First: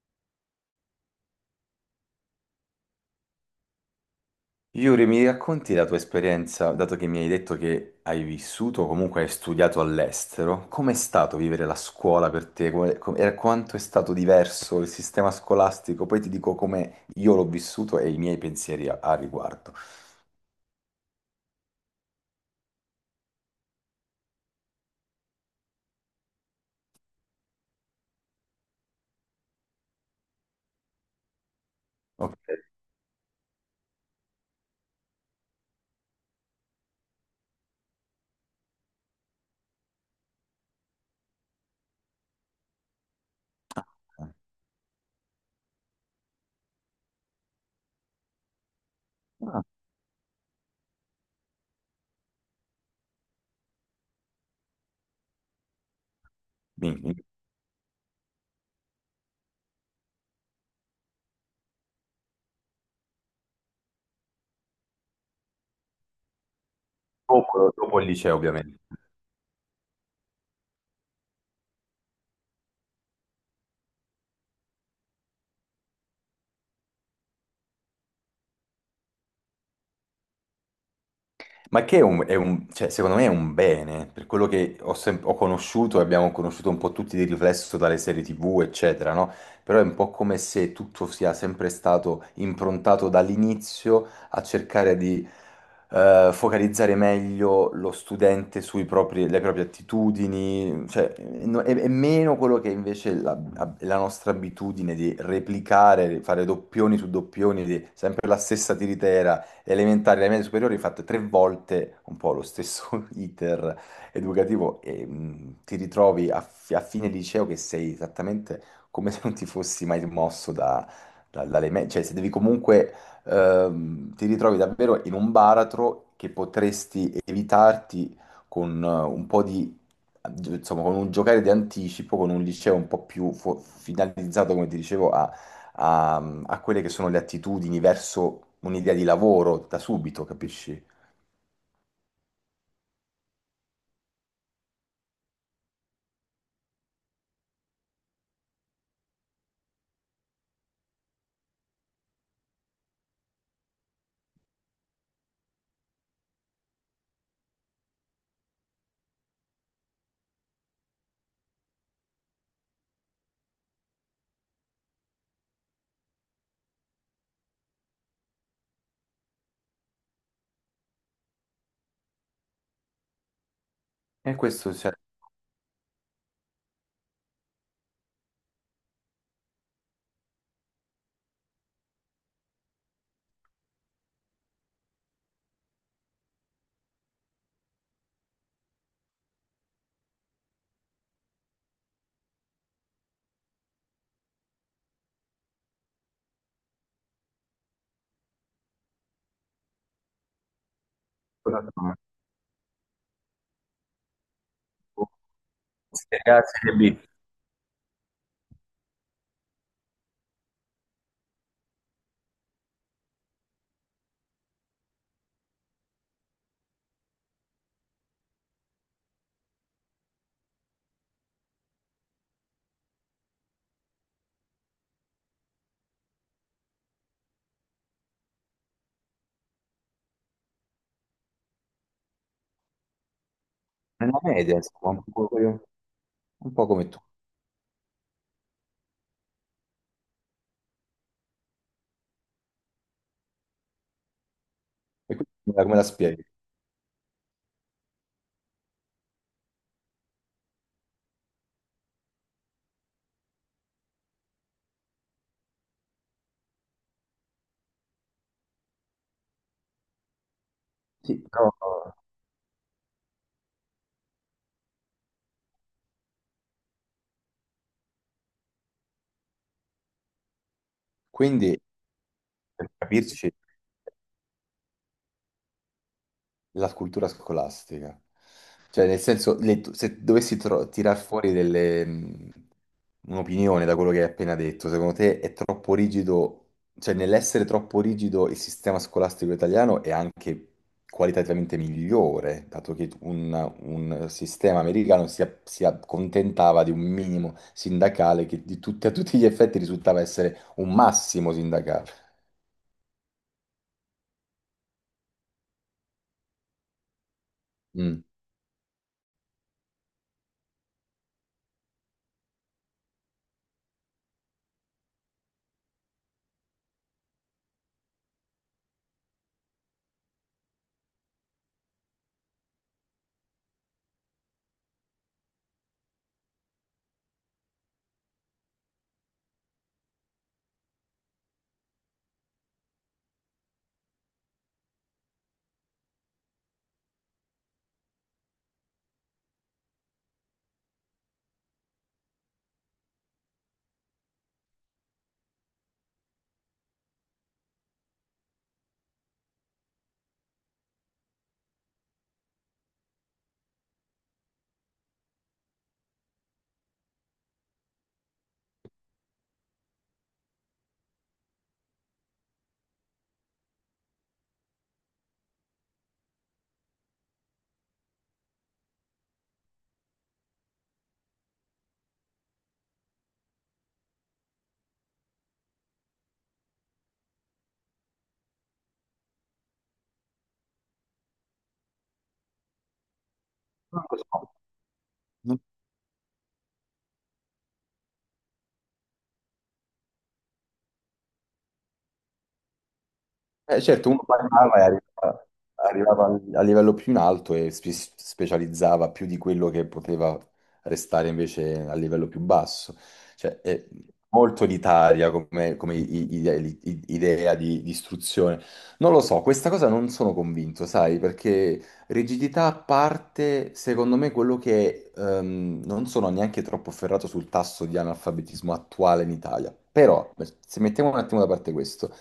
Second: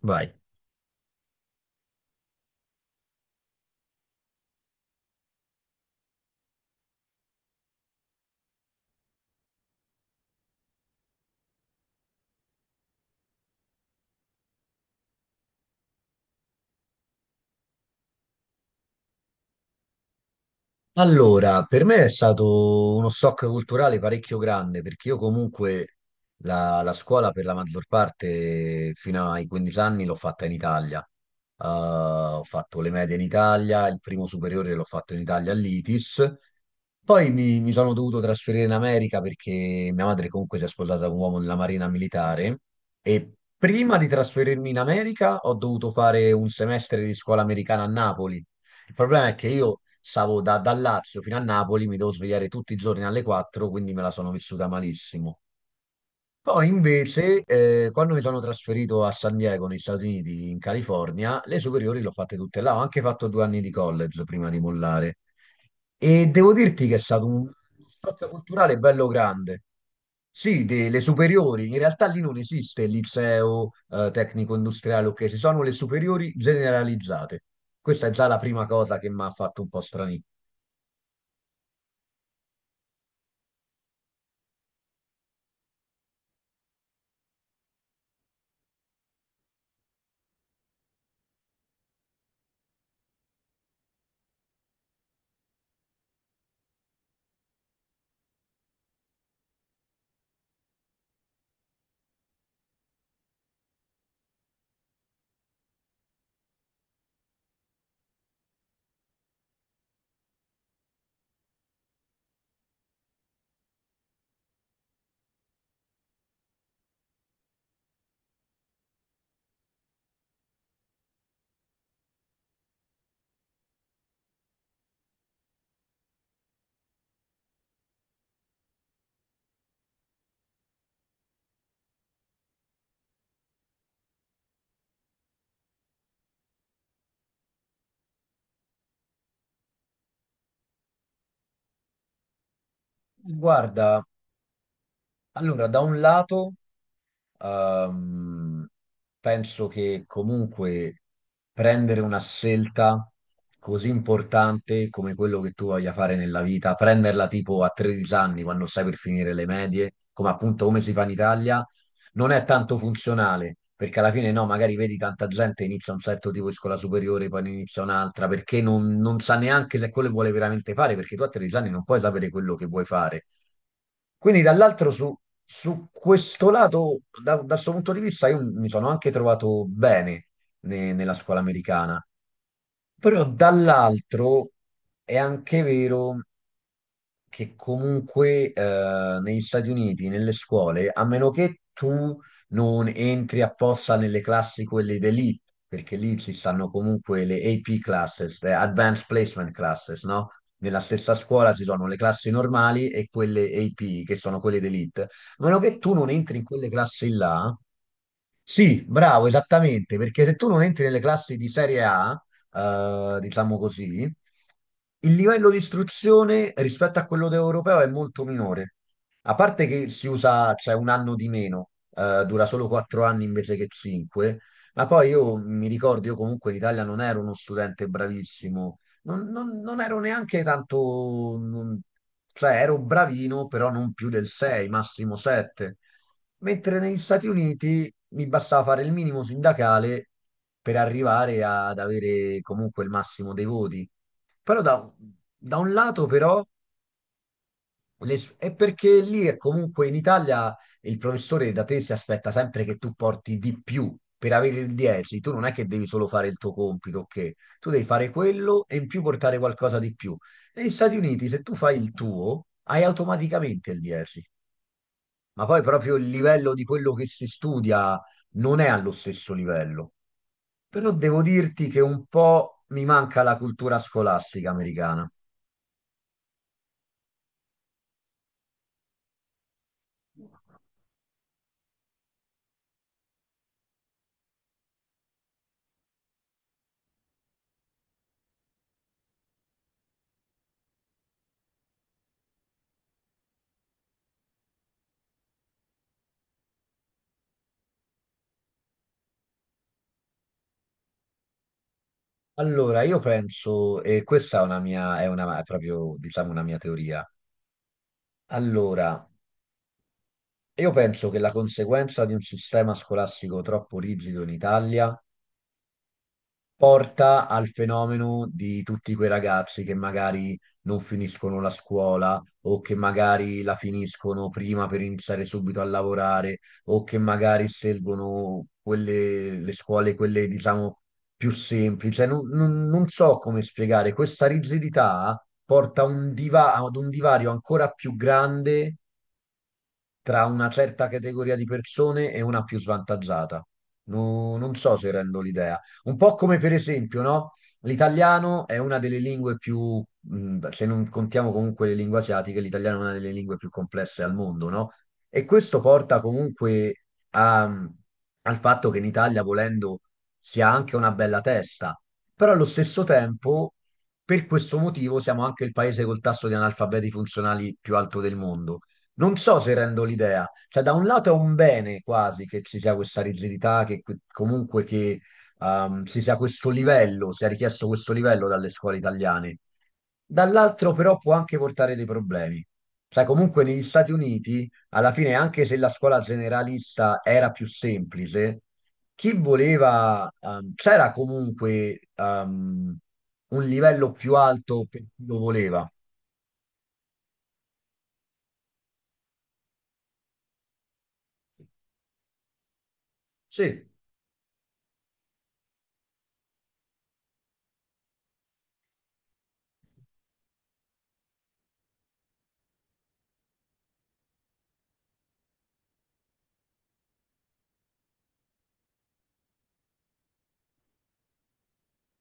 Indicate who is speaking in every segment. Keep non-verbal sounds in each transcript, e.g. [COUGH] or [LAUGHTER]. Speaker 1: Vai.
Speaker 2: Yuri, mi racconti la tua esperienza, dato che mi hai detto che hai vissuto, o comunque hai studiato all'estero, com'è stato vivere la scuola per te? Quanto è stato diverso il sistema scolastico? Poi ti dico come io l'ho vissuto e i miei pensieri a riguardo.
Speaker 1: Allora, per me è stato uno shock culturale parecchio grande perché io comunque la scuola per la maggior parte fino ai 15 anni l'ho fatta in Italia.
Speaker 2: Ok.
Speaker 1: Ho fatto le medie in Italia, il primo superiore l'ho fatto in Italia all'ITIS. Poi mi sono dovuto trasferire in America perché mia madre comunque si è sposata con un uomo nella marina militare e prima di trasferirmi in America ho dovuto fare un semestre di scuola americana a Napoli. Il problema è che
Speaker 2: Ah,
Speaker 1: io stavo dal Lazio fino a Napoli, mi devo svegliare tutti i giorni alle 4, quindi me la sono vissuta malissimo. Poi
Speaker 2: mi- mi-
Speaker 1: invece, quando mi sono trasferito a San Diego, negli Stati Uniti, in California, le superiori le ho fatte tutte là. Ho anche fatto 2 anni di college prima di mollare. E devo dirti che è stato un
Speaker 2: dopo, dopo il
Speaker 1: shock
Speaker 2: liceo,
Speaker 1: culturale
Speaker 2: ovviamente.
Speaker 1: bello grande. Sì, delle superiori, in realtà lì non esiste il liceo, tecnico industriale, ok, ci sono le superiori generalizzate. Questa è già la prima cosa che mi ha fatto un po' strani.
Speaker 2: Ma che è è cioè, secondo me è un bene, per quello che ho, ho conosciuto e abbiamo conosciuto un po' tutti di riflesso dalle serie TV, eccetera, no? Però è un po' come se tutto sia sempre stato improntato dall'inizio a cercare di focalizzare meglio lo studente sulle proprie attitudini, cioè è meno quello che invece la nostra abitudine di replicare, fare doppioni su doppioni, di sempre la stessa tiritera, le elementari e le medie superiori ho fatto tre volte un po' lo stesso [LAUGHS] iter educativo e ti ritrovi a fine liceo che sei esattamente come se non ti fossi mai mosso dalle medie, cioè se devi comunque ti ritrovi davvero in un baratro che potresti evitarti con un po' di, insomma, con un giocare di anticipo, con un liceo un po' più finalizzato, come ti dicevo, a, a quelle che sono le attitudini verso un'idea di lavoro da subito, capisci?
Speaker 1: Guarda, allora, da un lato Ehm, penso che comunque prendere una scelta così importante come quello che tu voglia fare nella vita, prenderla tipo a 13 anni quando stai per finire le medie, come appunto come si fa in Italia, non è tanto funzionale. Perché alla fine no, magari vedi tanta gente inizia un certo tipo di scuola superiore, poi ne inizia un'altra, perché non sa neanche se quello che vuole veramente fare, perché tu a 13 anni non puoi sapere quello che vuoi fare.
Speaker 2: E
Speaker 1: Quindi
Speaker 2: questo,
Speaker 1: dall'altro
Speaker 2: cioè,
Speaker 1: su, su questo lato, da questo punto di vista, io mi sono anche trovato bene nella scuola americana, però dall'altro è anche vero che comunque negli Stati Uniti, nelle scuole, a meno che tu non entri apposta nelle classi quelle d'elite, perché lì ci stanno comunque le AP classes, le Advanced Placement classes, no? Nella stessa scuola ci sono
Speaker 2: Serie
Speaker 1: le classi normali e quelle AP, che sono quelle d'elite. A meno che tu non entri
Speaker 2: A,
Speaker 1: in quelle
Speaker 2: Serie B,
Speaker 1: classi là, sì, bravo, esattamente, perché se tu non entri nelle classi di serie A, diciamo così, il livello di istruzione rispetto a quello europeo è molto minore. A parte che si usa, c'è un anno di meno, dura solo 4 anni invece che 5, ma poi io mi ricordo, io comunque in Italia non ero uno studente bravissimo, non ero neanche tanto, cioè ero bravino, però non più
Speaker 2: nella
Speaker 1: del
Speaker 2: media,
Speaker 1: 6,
Speaker 2: insomma,
Speaker 1: massimo 7.
Speaker 2: un po'
Speaker 1: Mentre
Speaker 2: come
Speaker 1: negli
Speaker 2: tu.
Speaker 1: Stati Uniti mi bastava fare il minimo sindacale per arrivare ad avere comunque il massimo dei voti. Però da,
Speaker 2: E quindi come
Speaker 1: da
Speaker 2: la
Speaker 1: un
Speaker 2: come la
Speaker 1: lato
Speaker 2: spieghi?
Speaker 1: però è perché lì è comunque in Italia il professore da te si aspetta sempre che tu porti di più per avere il 10. Tu non è che devi solo fare il tuo compito, ok? Tu devi fare quello e in più portare qualcosa di più. Negli Stati
Speaker 2: Sì,
Speaker 1: Uniti se
Speaker 2: però,
Speaker 1: tu fai il tuo hai automaticamente il 10, ma poi proprio il livello di quello che si studia non è allo stesso livello. Però devo
Speaker 2: quindi,
Speaker 1: dirti che un po'
Speaker 2: per
Speaker 1: mi manca
Speaker 2: capirci,
Speaker 1: la cultura scolastica americana.
Speaker 2: la cultura scolastica. Cioè, nel senso, se dovessi tirar fuori delle, un'opinione da quello che hai appena detto, secondo te è troppo rigido, cioè nell'essere troppo rigido il sistema scolastico italiano è anche qualitativamente migliore, dato che un sistema americano si, si accontentava di un minimo sindacale che di tutti, a tutti gli effetti risultava essere un massimo sindacale.
Speaker 1: Allora, io penso, e questa è una mia, è una, è proprio, diciamo, una mia teoria.
Speaker 2: Mm.
Speaker 1: Allora, io penso che la conseguenza di un sistema scolastico troppo rigido in Italia porta al fenomeno di tutti quei ragazzi che magari non finiscono la scuola o che magari la finiscono prima per iniziare subito a lavorare o che magari scelgono quelle, le scuole, quelle diciamo più semplici. Cioè, non so come spiegare, questa rigidità porta a ad un divario ancora più grande tra una certa categoria di persone e una più svantaggiata. Non so se rendo l'idea. Un po' come per esempio, no? L'italiano è una delle lingue più, se non contiamo comunque le lingue asiatiche, l'italiano è una delle lingue più complesse al mondo, no? E questo porta comunque a- al fatto che in Italia, volendo, si ha anche una bella testa, però allo stesso tempo, per questo motivo, siamo anche il paese col tasso di analfabeti funzionali più alto del mondo. Non so se rendo l'idea, cioè da un lato è un bene quasi che ci sia questa rigidità, comunque che ci sia questo livello, sia richiesto questo livello dalle scuole italiane, dall'altro però può anche portare dei problemi. Cioè comunque negli
Speaker 2: Non
Speaker 1: Stati
Speaker 2: lo
Speaker 1: Uniti, alla fine,
Speaker 2: so.
Speaker 1: anche se la scuola generalista era più semplice, chi voleva, c'era comunque un
Speaker 2: Certo,
Speaker 1: livello
Speaker 2: uno
Speaker 1: più
Speaker 2: parlava e
Speaker 1: alto per chi lo voleva.
Speaker 2: arrivava a livello più in alto e specializzava più di quello che poteva restare invece a livello più basso. Cioè,
Speaker 1: Sì,
Speaker 2: è molto elitaria come, come idea di istruzione. Non lo so, questa cosa non sono convinto, sai, perché, rigidità a parte, secondo me quello che non sono neanche troppo ferrato sul tasso di analfabetismo attuale in Italia, però se mettiamo un attimo da parte questo,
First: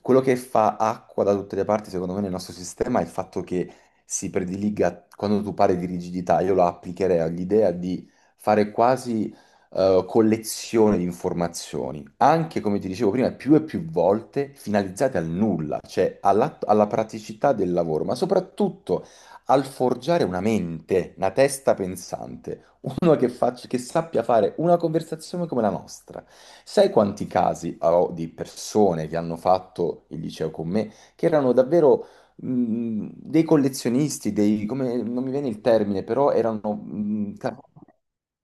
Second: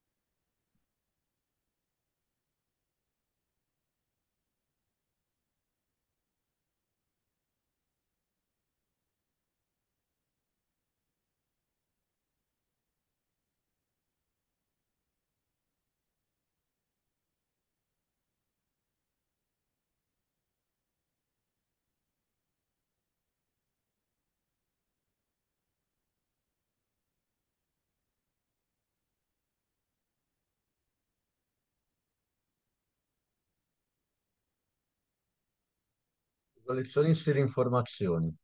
Speaker 2: quello che fa acqua da tutte le parti, secondo me, nel nostro sistema è il fatto che si prediliga, quando tu parli di rigidità, io la applicherei all'idea di fare quasi collezione di informazioni, anche come ti dicevo prima, più e più volte finalizzate al nulla, cioè alla praticità del lavoro, ma soprattutto al forgiare una mente, una testa pensante, uno che, che sappia fare una conversazione come la nostra. Sai quanti casi ho di persone che hanno fatto il liceo con me, che erano davvero dei collezionisti, dei, come, non mi viene il termine, però erano
Speaker 1: collezionisti di informazioni.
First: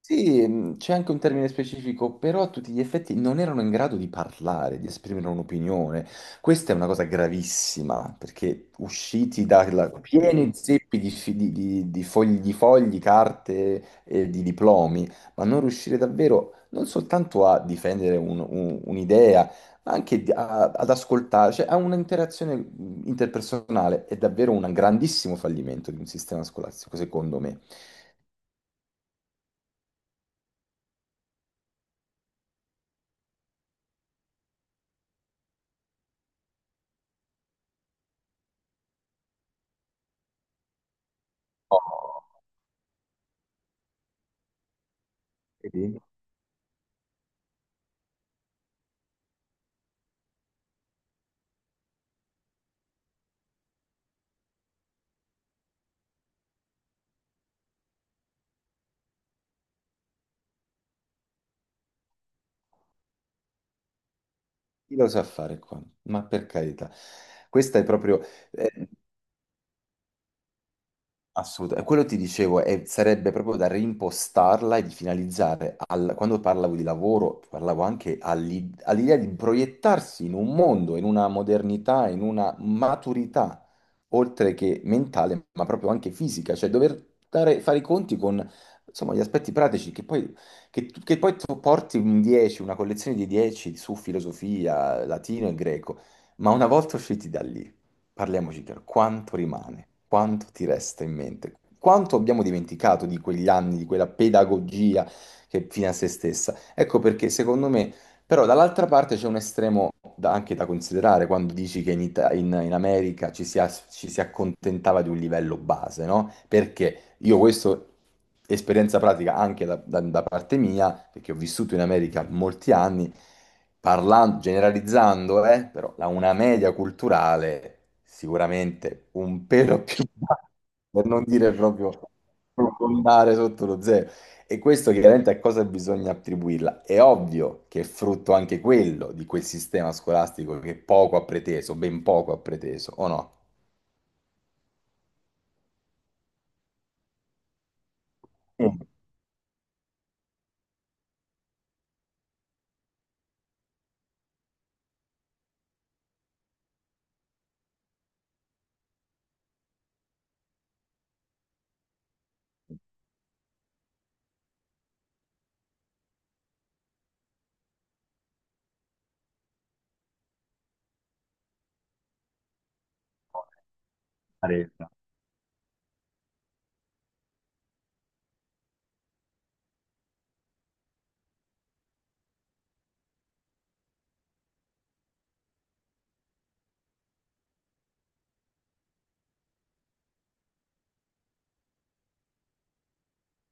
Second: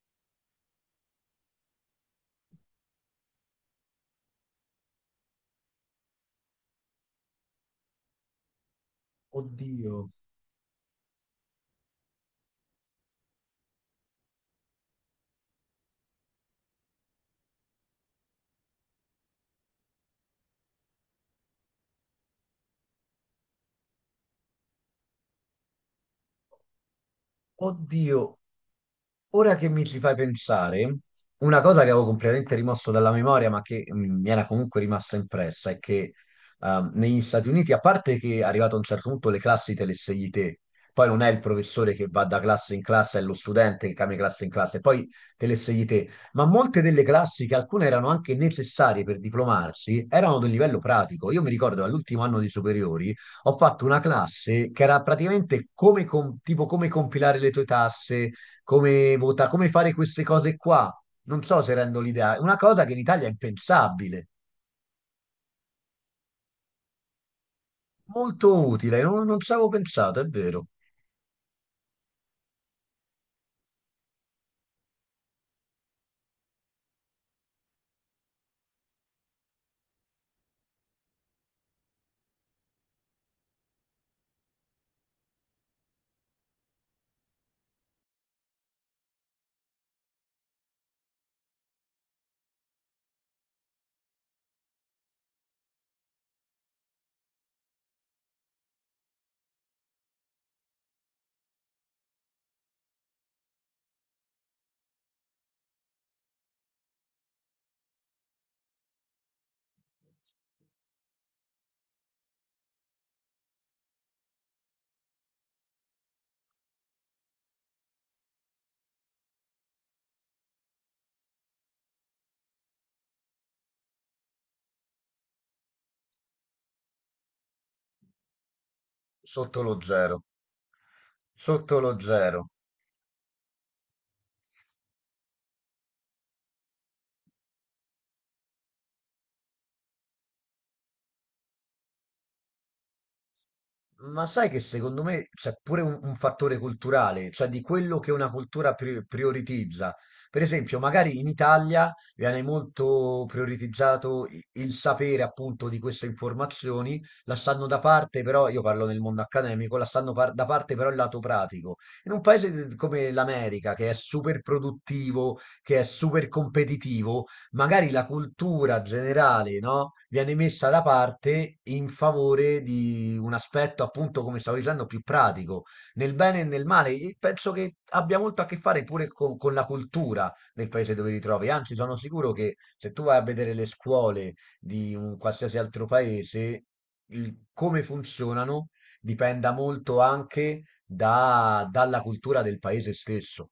Speaker 2: sì, c'è anche un termine specifico, però a tutti gli effetti non erano in grado di parlare, di esprimere un'opinione. Questa è una cosa gravissima, perché usciti da
Speaker 1: Oddio,
Speaker 2: pieni zeppi di, di fogli, carte e di diplomi, ma non riuscire davvero non soltanto a difendere un'idea, ma anche ad ascoltare, cioè a un'interazione interpersonale, è davvero un grandissimo fallimento di un sistema scolastico, secondo me.
Speaker 1: oddio. Ora che mi ci fai pensare, una cosa che avevo completamente rimosso dalla memoria, ma che mm, mi era comunque rimasta impressa, è che negli Stati Uniti, a parte che è arrivato a un certo punto le classi te le scegli te, poi non è il professore che va
Speaker 2: Oh,
Speaker 1: da classe in classe, è lo studente che cambia classe in classe, poi te le scegli
Speaker 2: vedi?
Speaker 1: te, ma molte delle classi, che alcune erano anche necessarie per diplomarsi, erano del livello pratico. Io mi ricordo all'ultimo anno di superiori ho fatto una classe che era praticamente tipo come compilare le tue tasse, come vota, come fare queste cose qua. Non so se rendo l'idea. È una cosa che in Italia è impensabile.
Speaker 2: Chi lo sa fare qua? Ma per carità, questa è proprio...
Speaker 1: Molto
Speaker 2: eh,
Speaker 1: utile, non ci avevo pensato, è vero.
Speaker 2: assolutamente, quello ti dicevo, sarebbe proprio da reimpostarla e di finalizzare, quando parlavo di lavoro, parlavo anche all'idea di proiettarsi in un mondo, in una modernità, in una maturità, oltre che mentale, ma proprio anche fisica, cioè dover fare i conti con, insomma, gli aspetti pratici che poi, che poi tu porti un 10, una collezione di 10 su filosofia, latino e greco, ma una volta usciti da lì, parliamoci chiaro, quanto rimane? Quanto ti resta in mente? Quanto abbiamo dimenticato di quegli anni, di quella pedagogia che è fine a se stessa? Ecco perché, secondo me, però dall'altra parte c'è un estremo anche da considerare quando dici che in, in America ci si, ci si accontentava di un livello base, no? Perché? Io questo, esperienza pratica anche da parte mia, perché ho vissuto in America molti anni, parlando, generalizzando, però una media culturale sicuramente un
Speaker 1: Sotto lo
Speaker 2: pelo più
Speaker 1: zero.
Speaker 2: bassa, per non dire
Speaker 1: Sotto
Speaker 2: proprio
Speaker 1: lo zero.
Speaker 2: profondare sotto lo zero. E questo chiaramente a cosa bisogna attribuirla? È ovvio che è frutto anche quello di quel sistema scolastico che poco ha preteso, ben poco ha preteso, o no?
Speaker 1: Ma sai che secondo me c'è pure un fattore culturale, cioè di quello che una cultura prioritizza. Per esempio, magari in Italia viene molto prioritizzato il sapere appunto di queste informazioni, lasciando da parte però, io parlo nel mondo accademico, lasciando da parte però il lato pratico. In un paese come l'America, che è super produttivo, che è super competitivo, magari la cultura generale, no, viene messa da parte in favore di un aspetto, appunto, come stavo dicendo,
Speaker 2: Sì.
Speaker 1: più pratico, nel bene e nel male. E penso che abbia molto a che fare pure con la cultura del paese dove ti trovi. Anzi, sono sicuro che se tu vai a vedere le scuole di un qualsiasi altro paese, come funzionano dipenda molto anche dalla cultura del paese stesso.